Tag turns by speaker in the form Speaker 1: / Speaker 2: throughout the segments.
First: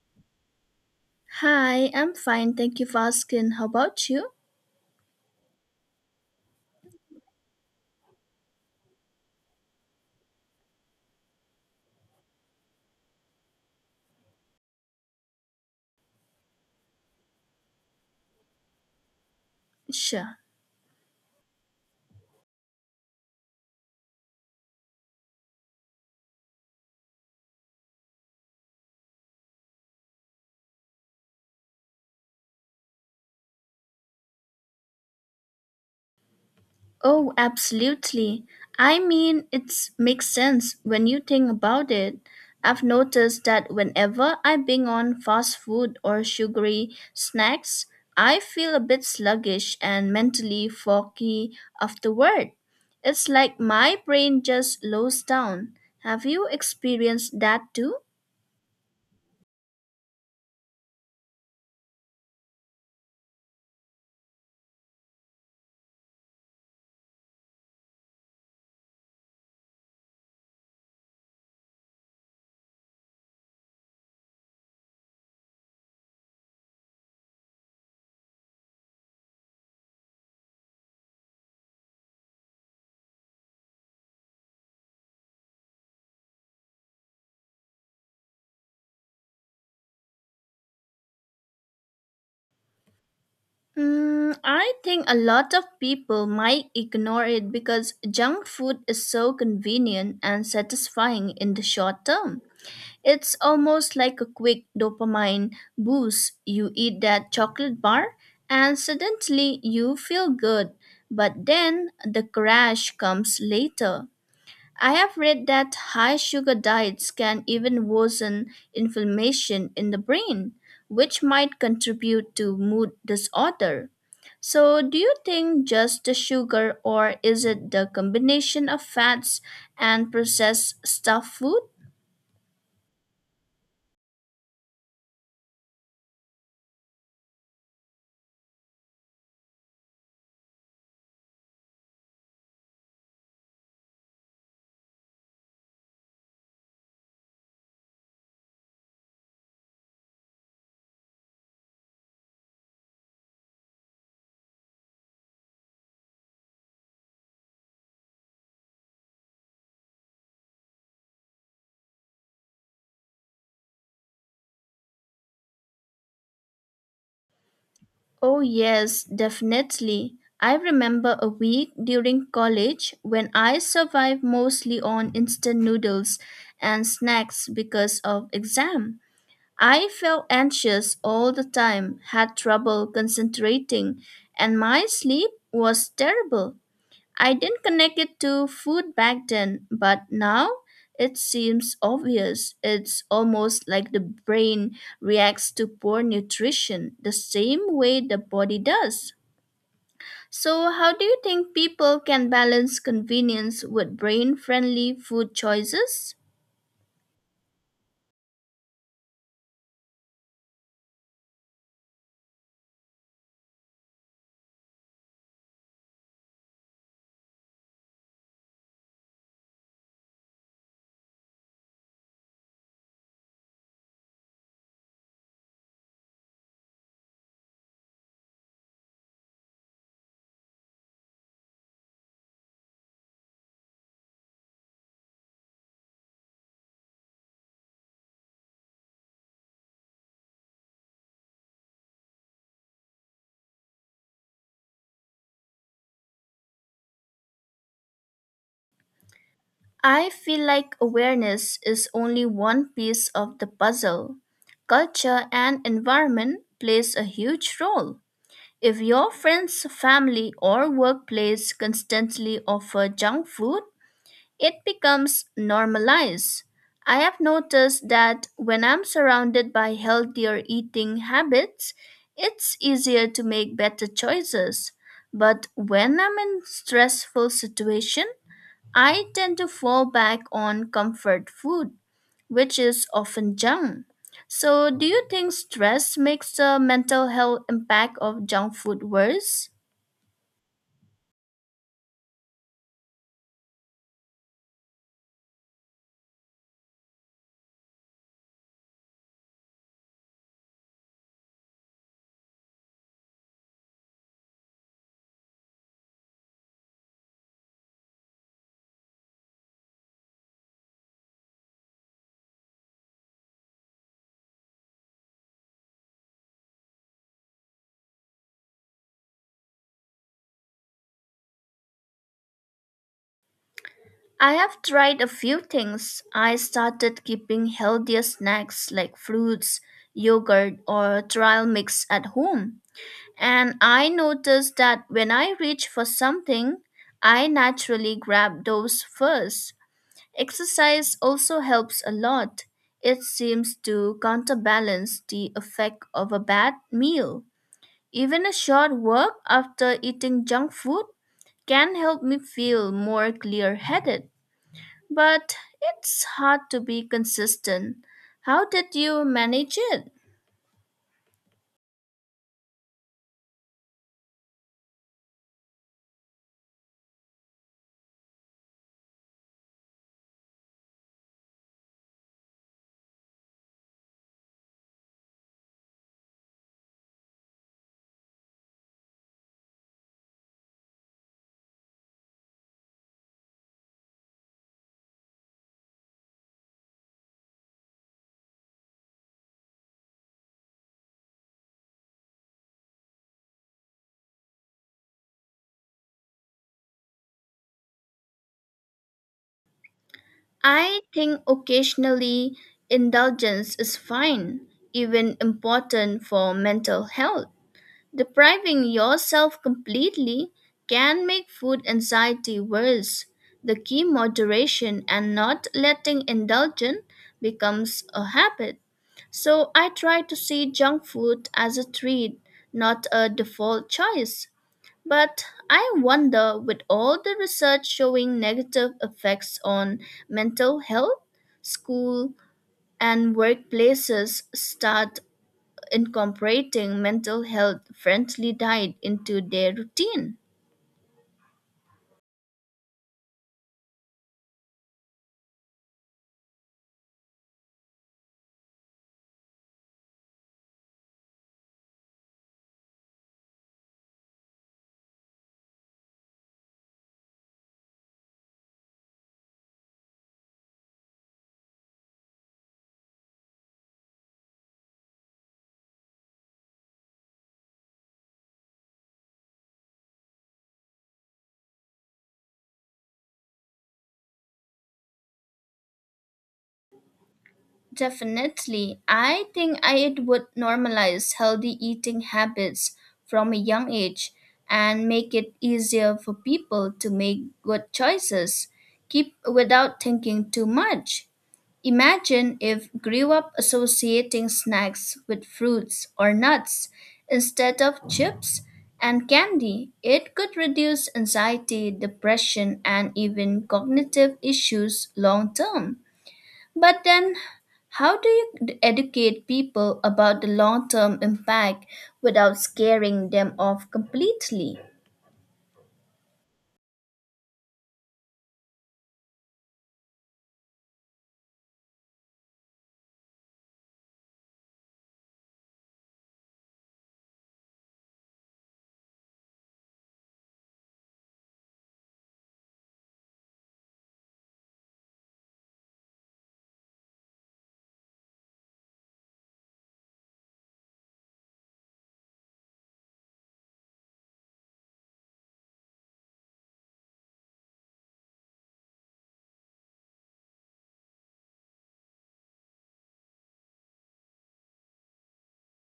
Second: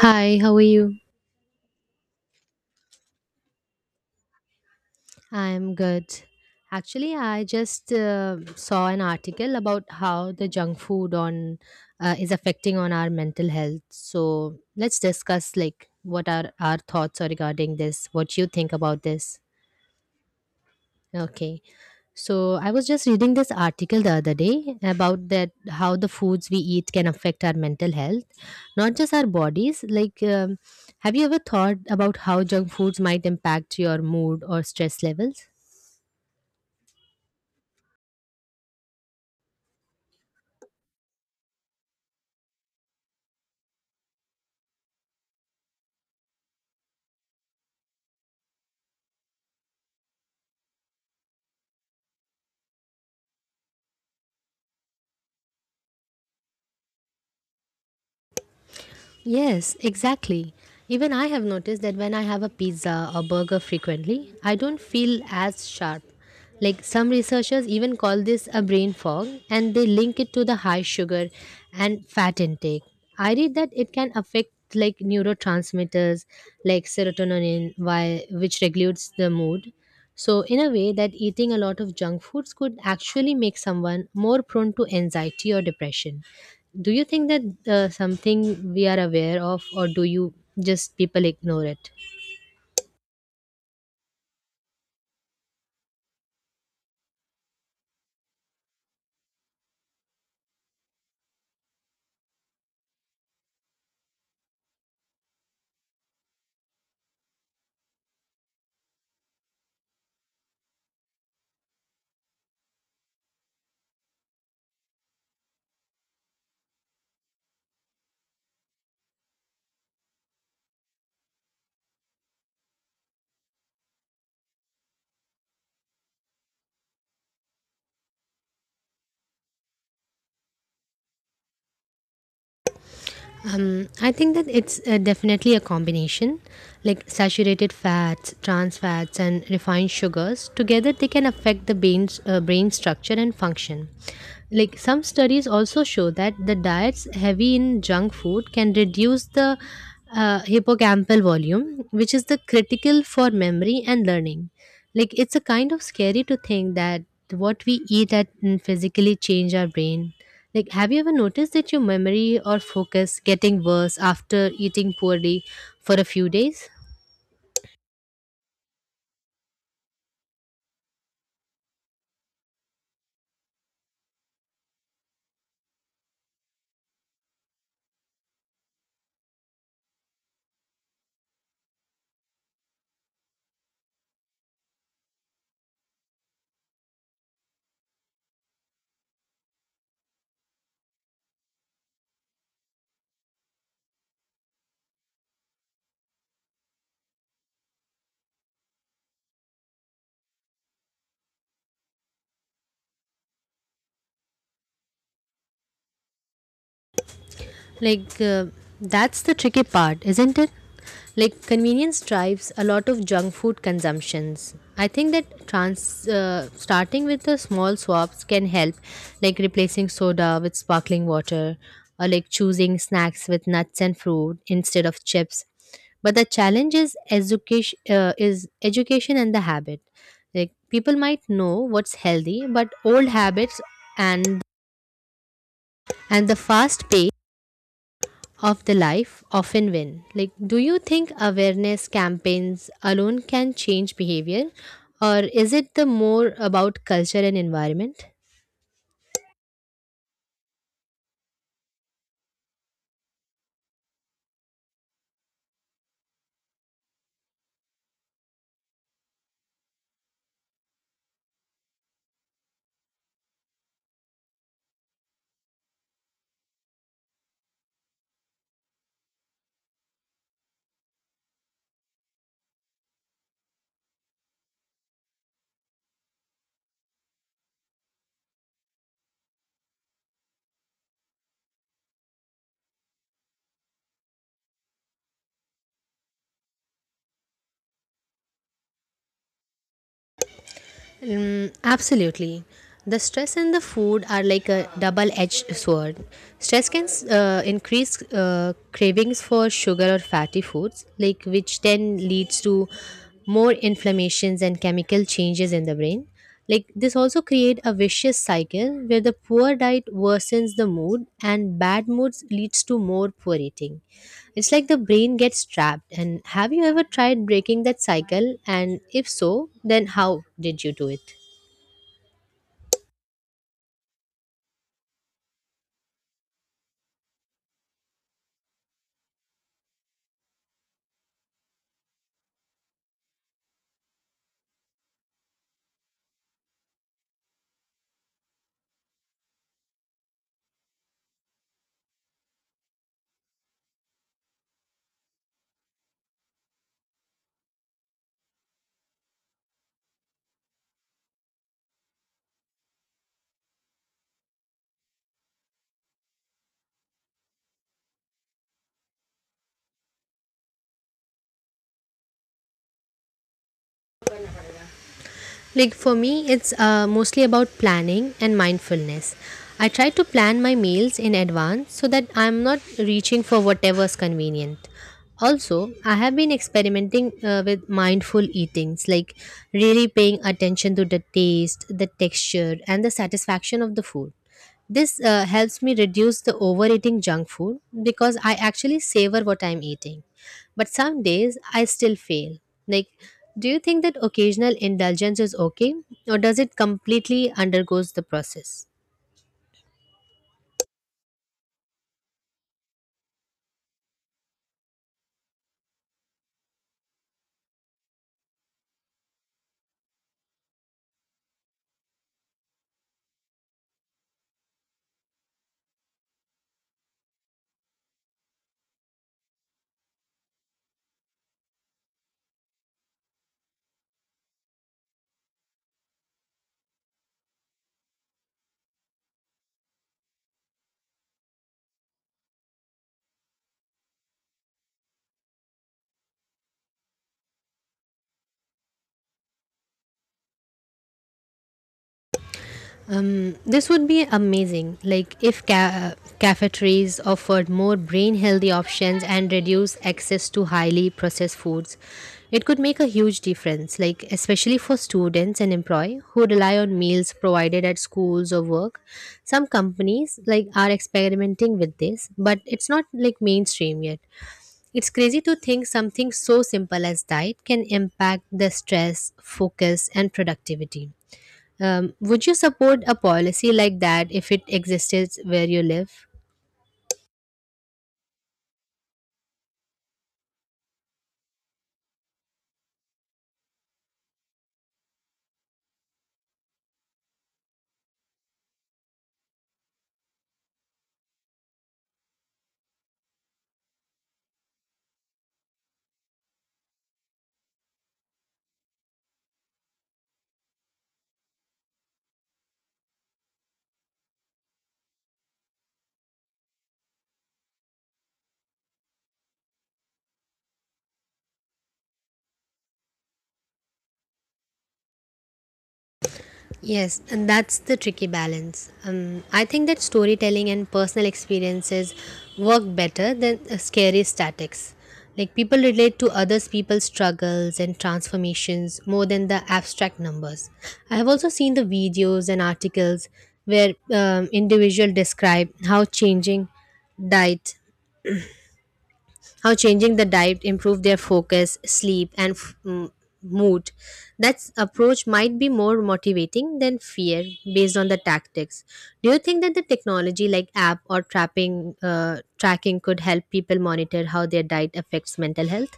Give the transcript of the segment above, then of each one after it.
Speaker 1: Hi, how are you?
Speaker 2: Hi, I'm fine. Thank you for asking. How about you?
Speaker 1: I'm good. Actually, I just saw an article about how the junk food on is affecting on our mental health. So let's discuss like what are our thoughts are regarding this. What you think about this?
Speaker 2: Sure.
Speaker 1: Okay. So I was just reading this article the other day about that how the foods we eat can affect our mental health, not just our bodies. Like, have you ever thought about how junk foods might impact your mood or stress levels?
Speaker 2: Oh, absolutely. I mean, it makes sense when you think about it. I've noticed that whenever I bing on fast food or sugary snacks, I feel a bit sluggish and mentally foggy afterward. It's like my brain just slows down. Have you experienced that too?
Speaker 1: Yes, exactly. Even I have noticed that when I have a pizza or burger frequently, I don't feel as sharp. Like some researchers even call this a brain fog and they link it to the high sugar and fat intake. I read that it can affect like neurotransmitters like serotonin why which regulates the mood. So in a way that eating a lot of junk foods could actually make someone more prone to anxiety or depression. Do you think that something we are aware of, or do you just people ignore it?
Speaker 2: I think a lot of people might ignore it because junk food is so convenient and satisfying in the short term. It's almost like a quick dopamine boost. You eat that chocolate bar and suddenly you feel good, but then the crash comes later. I have read that high sugar diets can even worsen inflammation in the brain, which might contribute to mood disorder. So, do you think just the sugar, or is it the combination of fats and processed stuffed food?
Speaker 1: I think that it's definitely a combination. Like saturated fats, trans fats, and refined sugars together, they can affect the brain's brain structure and function. Like some studies also show that the diets heavy in junk food can reduce the hippocampal volume, which is the critical for memory and learning. Like it's a kind of scary to think that what we eat at and physically change our brain. Like have you ever noticed that your memory or focus getting worse after eating poorly for a few days?
Speaker 2: Oh, yes, definitely. I remember a week during college when I survived mostly on instant noodles and snacks because of exam. I felt anxious all the time, had trouble concentrating, and my sleep was terrible. I didn't connect it to food back then, but now it seems obvious. It's almost like the brain reacts to poor nutrition the same way the body does. So, how do you think people can balance convenience with brain friendly food choices?
Speaker 1: Like, that's the tricky part, isn't it? Like, convenience drives a lot of junk food consumptions. I think that starting with the small swaps can help, like replacing soda with sparkling water, or like choosing snacks with nuts and fruit instead of chips. But the challenge is education and the habit. Like, people might know what's healthy, but old habits and and the fast pace of the life often win. Like, do you think awareness campaigns alone can change behavior, or is it the more about culture and environment?
Speaker 2: I feel like awareness is only one piece of the puzzle. Culture and environment plays a huge role. If your friends, family, or workplace constantly offer junk food, it becomes normalized. I have noticed that when I'm surrounded by healthier eating habits, it's easier to make better choices. But when I'm in stressful situation, I tend to fall back on comfort food, which is often junk. So, do you think stress makes the mental health impact of junk food worse?
Speaker 1: Mm, absolutely. The stress and the food are like a double edged sword. Stress can increase cravings for sugar or fatty foods, like which then leads to more inflammations and chemical changes in the brain. Like this also create a vicious cycle where the poor diet worsens the mood and bad moods leads to more poor eating. It's like the brain gets trapped. And have you ever tried breaking that cycle? And if so, then how did you do it?
Speaker 2: I have tried a few things. I started keeping healthier snacks like fruits, yogurt, or trial mix at home. And I noticed that when I reach for something, I naturally grab those first. Exercise also helps a lot. It seems to counterbalance the effect of a bad meal. Even a short walk after eating junk food can help me feel more clear headed. But it's hard to be consistent. How did you manage it?
Speaker 1: Like for me, it's mostly about planning and mindfulness. I try to plan my meals in advance so that I'm not reaching for whatever's convenient. Also, I have been experimenting with mindful eatings, like really paying attention to the taste, the texture, and the satisfaction of the food. This helps me reduce the overeating junk food because I actually savor what I'm eating. But some days I still fail. Like, do you think that occasional indulgence is okay, or does it completely undergoes the process?
Speaker 2: I think occasionally indulgence is fine, even important for mental health. Depriving yourself completely can make food anxiety worse. The key moderation and not letting indulgence becomes a habit. So I try to see junk food as a treat, not a default choice. But I wonder with all the research showing negative effects on mental health, school and workplaces start incorporating mental health friendly diet into their routine.
Speaker 1: This would be amazing. Like, if cafeterias offered more brain healthy options and reduce access to highly processed foods, it could make a huge difference. Like, especially for students and employee who rely on meals provided at schools or work. Some companies like are experimenting with this, but it's not like mainstream yet. It's crazy to think something so simple as diet can impact the stress, focus, and productivity. Would you support a policy like that if it existed where you live?
Speaker 2: Definitely. I think it would normalize healthy eating habits from a young age and make it easier for people to make good choices keep without thinking too much. Imagine if grew up associating snacks with fruits or nuts instead of chips and candy. It could reduce anxiety, depression, and even cognitive issues long term. But then, how do you educate people about the long term impact without scaring them off completely?
Speaker 1: Yes, and that's the tricky balance. I think that storytelling and personal experiences work better than scary statics. Like people relate to others people's struggles and transformations more than the abstract numbers. I have also seen the videos and articles where individuals describe how diet changing the diet improved their focus, sleep, and mood. That approach might be more motivating than fear based on the tactics. Do you think that the technology like app or tracking could help people monitor how their diet affects mental health?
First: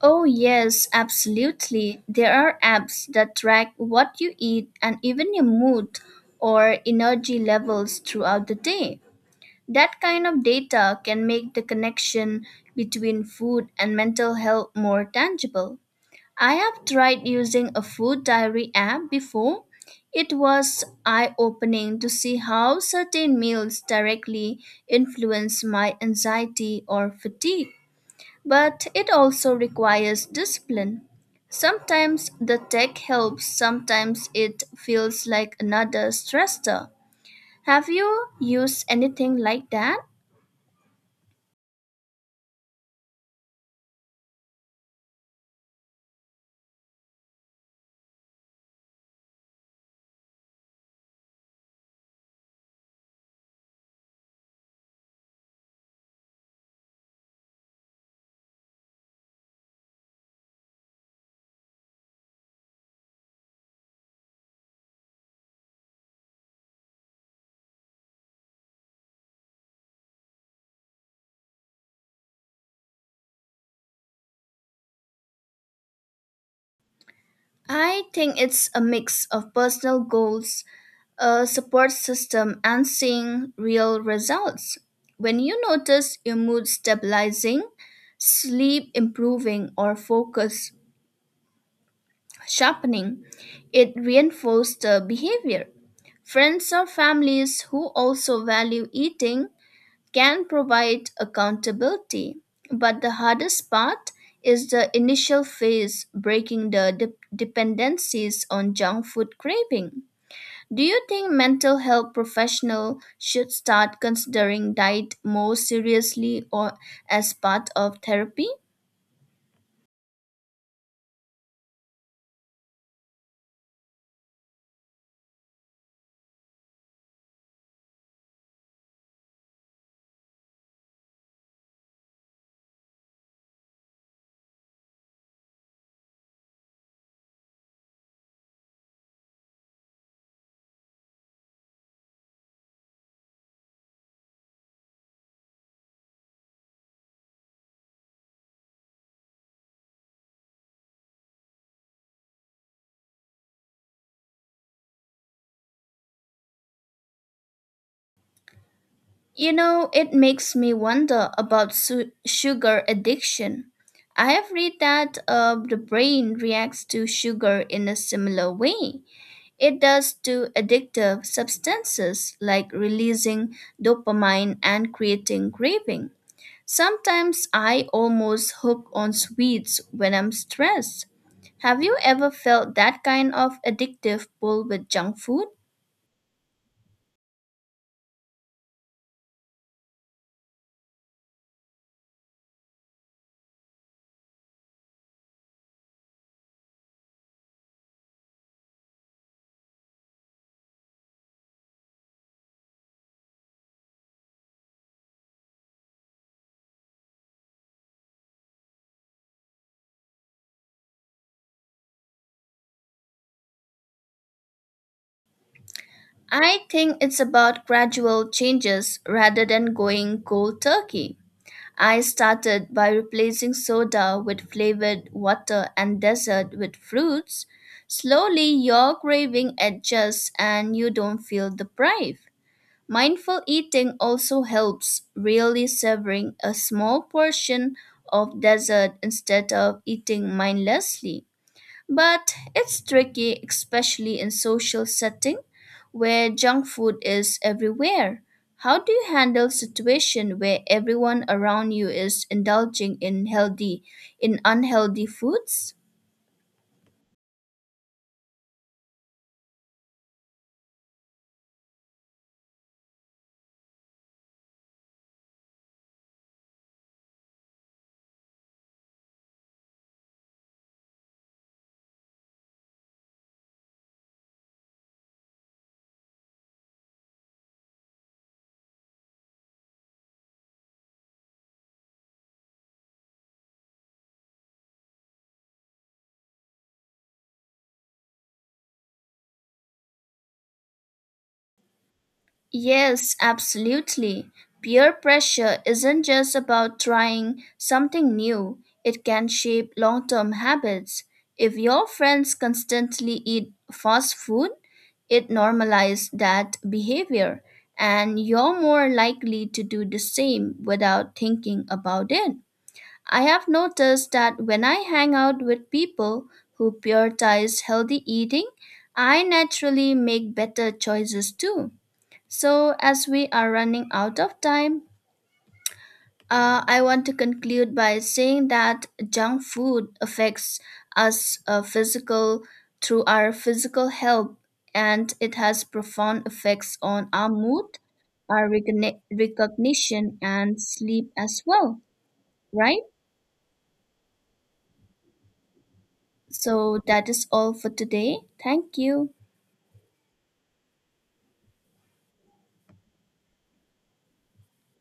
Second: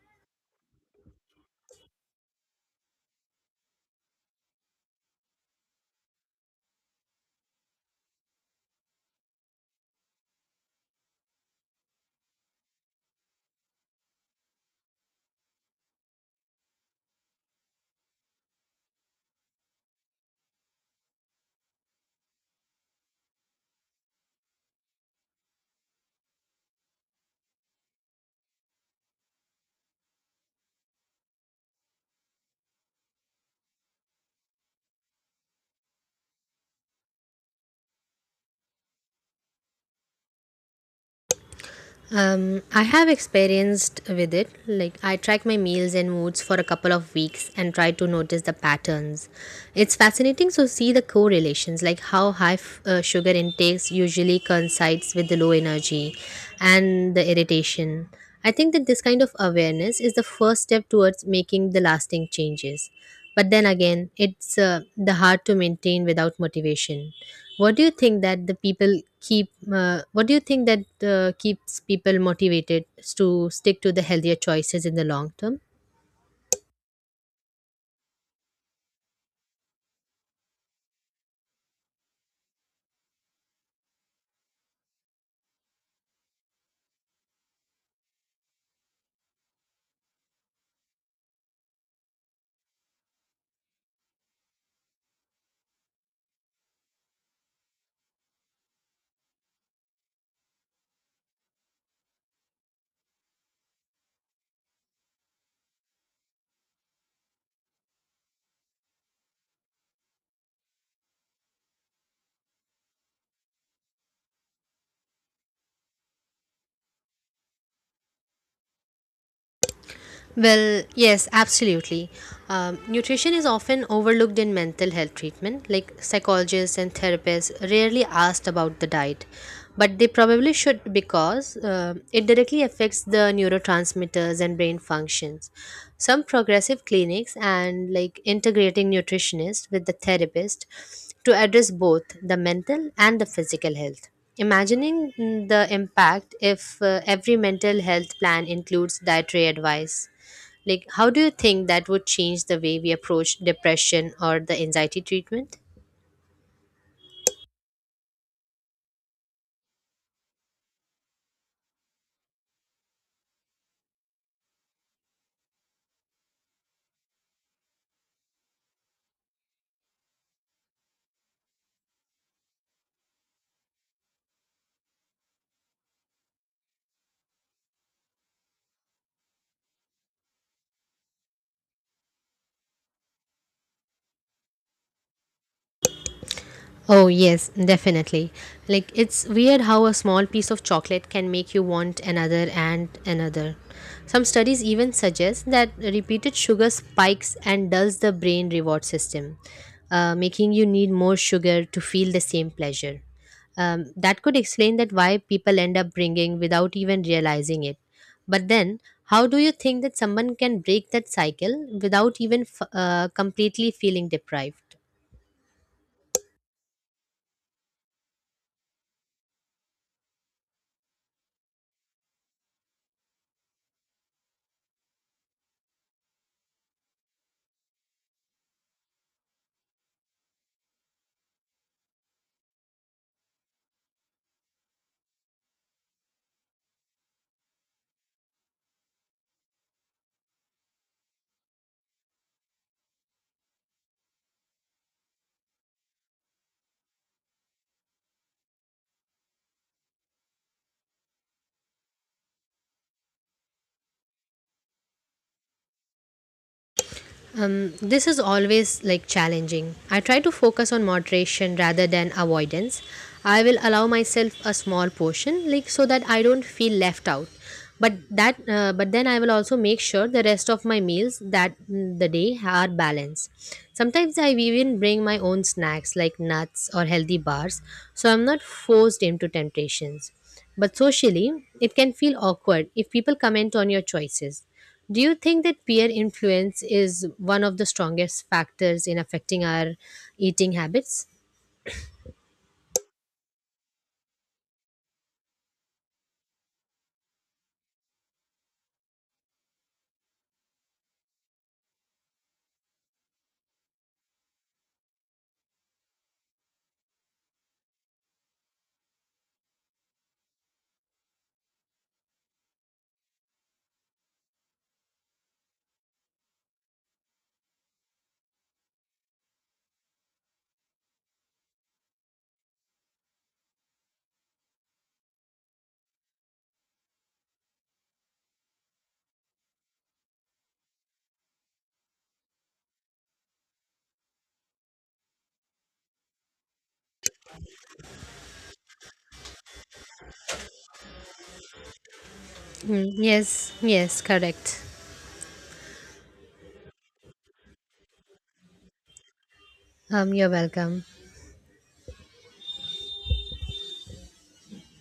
Speaker 2: Oh, yes, absolutely. There are apps that track what you eat and even your mood or energy levels throughout the day. That kind of data can make the connection between food and mental health more tangible. I have tried using a food diary app before. It was eye opening to see how certain meals directly influence my anxiety or fatigue. But it also requires discipline. Sometimes the tech helps, sometimes it feels like another stressor. Have you used anything like that?
Speaker 1: I have experienced with it. Like, I track my meals and moods for a couple of weeks and try to notice the patterns. It's fascinating to see the correlations, like how high sugar intakes usually coincides with the low energy and the irritation. I think that this kind of awareness is the first step towards making the lasting changes. But then again, it's the hard to maintain without motivation. What do you think that the people keep? What do you think that keeps people motivated to stick to the healthier choices in the long term?
Speaker 2: I think it's a mix of personal goals, a support system, and seeing real results. When you notice your mood stabilizing, sleep improving, or focus sharpening, it reinforces the behavior. Friends or families who also value eating can provide accountability. But the hardest part is the initial phase breaking the dependencies on junk food craving. Do you think mental health professionals should start considering diet more seriously or as part of therapy?
Speaker 1: Well, yes, absolutely. Nutrition is often overlooked in mental health treatment, like psychologists and therapists rarely asked about the diet, but they probably should because it directly affects the neurotransmitters and brain functions. Some progressive clinics and like integrating nutritionist with the therapist to address both the mental and the physical health. Imagining the impact if every mental health plan includes dietary advice. Like, how do you think that would change the way we approach depression or the anxiety treatment?
Speaker 2: You know, it makes me wonder about sugar addiction. I have read that the brain reacts to sugar in a similar way. It does to addictive substances like releasing dopamine and creating craving. Sometimes I almost hook on sweets when I'm stressed. Have you ever felt that kind of addictive pull with junk food?
Speaker 1: Oh, yes, definitely. Like, it's weird how a small piece of chocolate can make you want another and another. Some studies even suggest that repeated sugar spikes and dulls the brain reward system, making you need more sugar to feel the same pleasure. That could explain that why people end up bringing without even realizing it. But then, how do you think that someone can break that cycle without even completely feeling deprived?
Speaker 2: I think it's about gradual changes rather than going cold turkey. I started by replacing soda with flavored water and dessert with fruits. Slowly, your craving adjusts and you don't feel deprived. Mindful eating also helps, really savoring a small portion of dessert instead of eating mindlessly. But it's tricky, especially in social setting where junk food is everywhere. How do you handle situation where everyone around you is indulging in healthy in unhealthy foods?
Speaker 1: This is always like challenging. I try to focus on moderation rather than avoidance. I will allow myself a small portion, like so that I don't feel left out. But then I will also make sure the rest of my meals that the day are balanced. Sometimes I even bring my own snacks like nuts or healthy bars, so I'm not forced into temptations. But socially, it can feel awkward if people comment on your choices. Do you think that peer influence is one of the strongest factors in affecting our eating habits?
Speaker 2: Yes, absolutely. Peer pressure isn't just about trying something new, it can shape long term habits. If your friends constantly eat fast food, it normalizes that behavior, and you're more likely to do the same without thinking about it. I have noticed that when I hang out with people who prioritize healthy eating, I naturally make better choices too. So, as we are running out of time, I want to conclude by saying that junk food affects us physical through our physical health, and it has profound effects on our mood, our recognition, and sleep as well. Right.
Speaker 1: Mm, yes, yes, correct.
Speaker 2: So that is all for today. Thank you.
Speaker 1: You're welcome.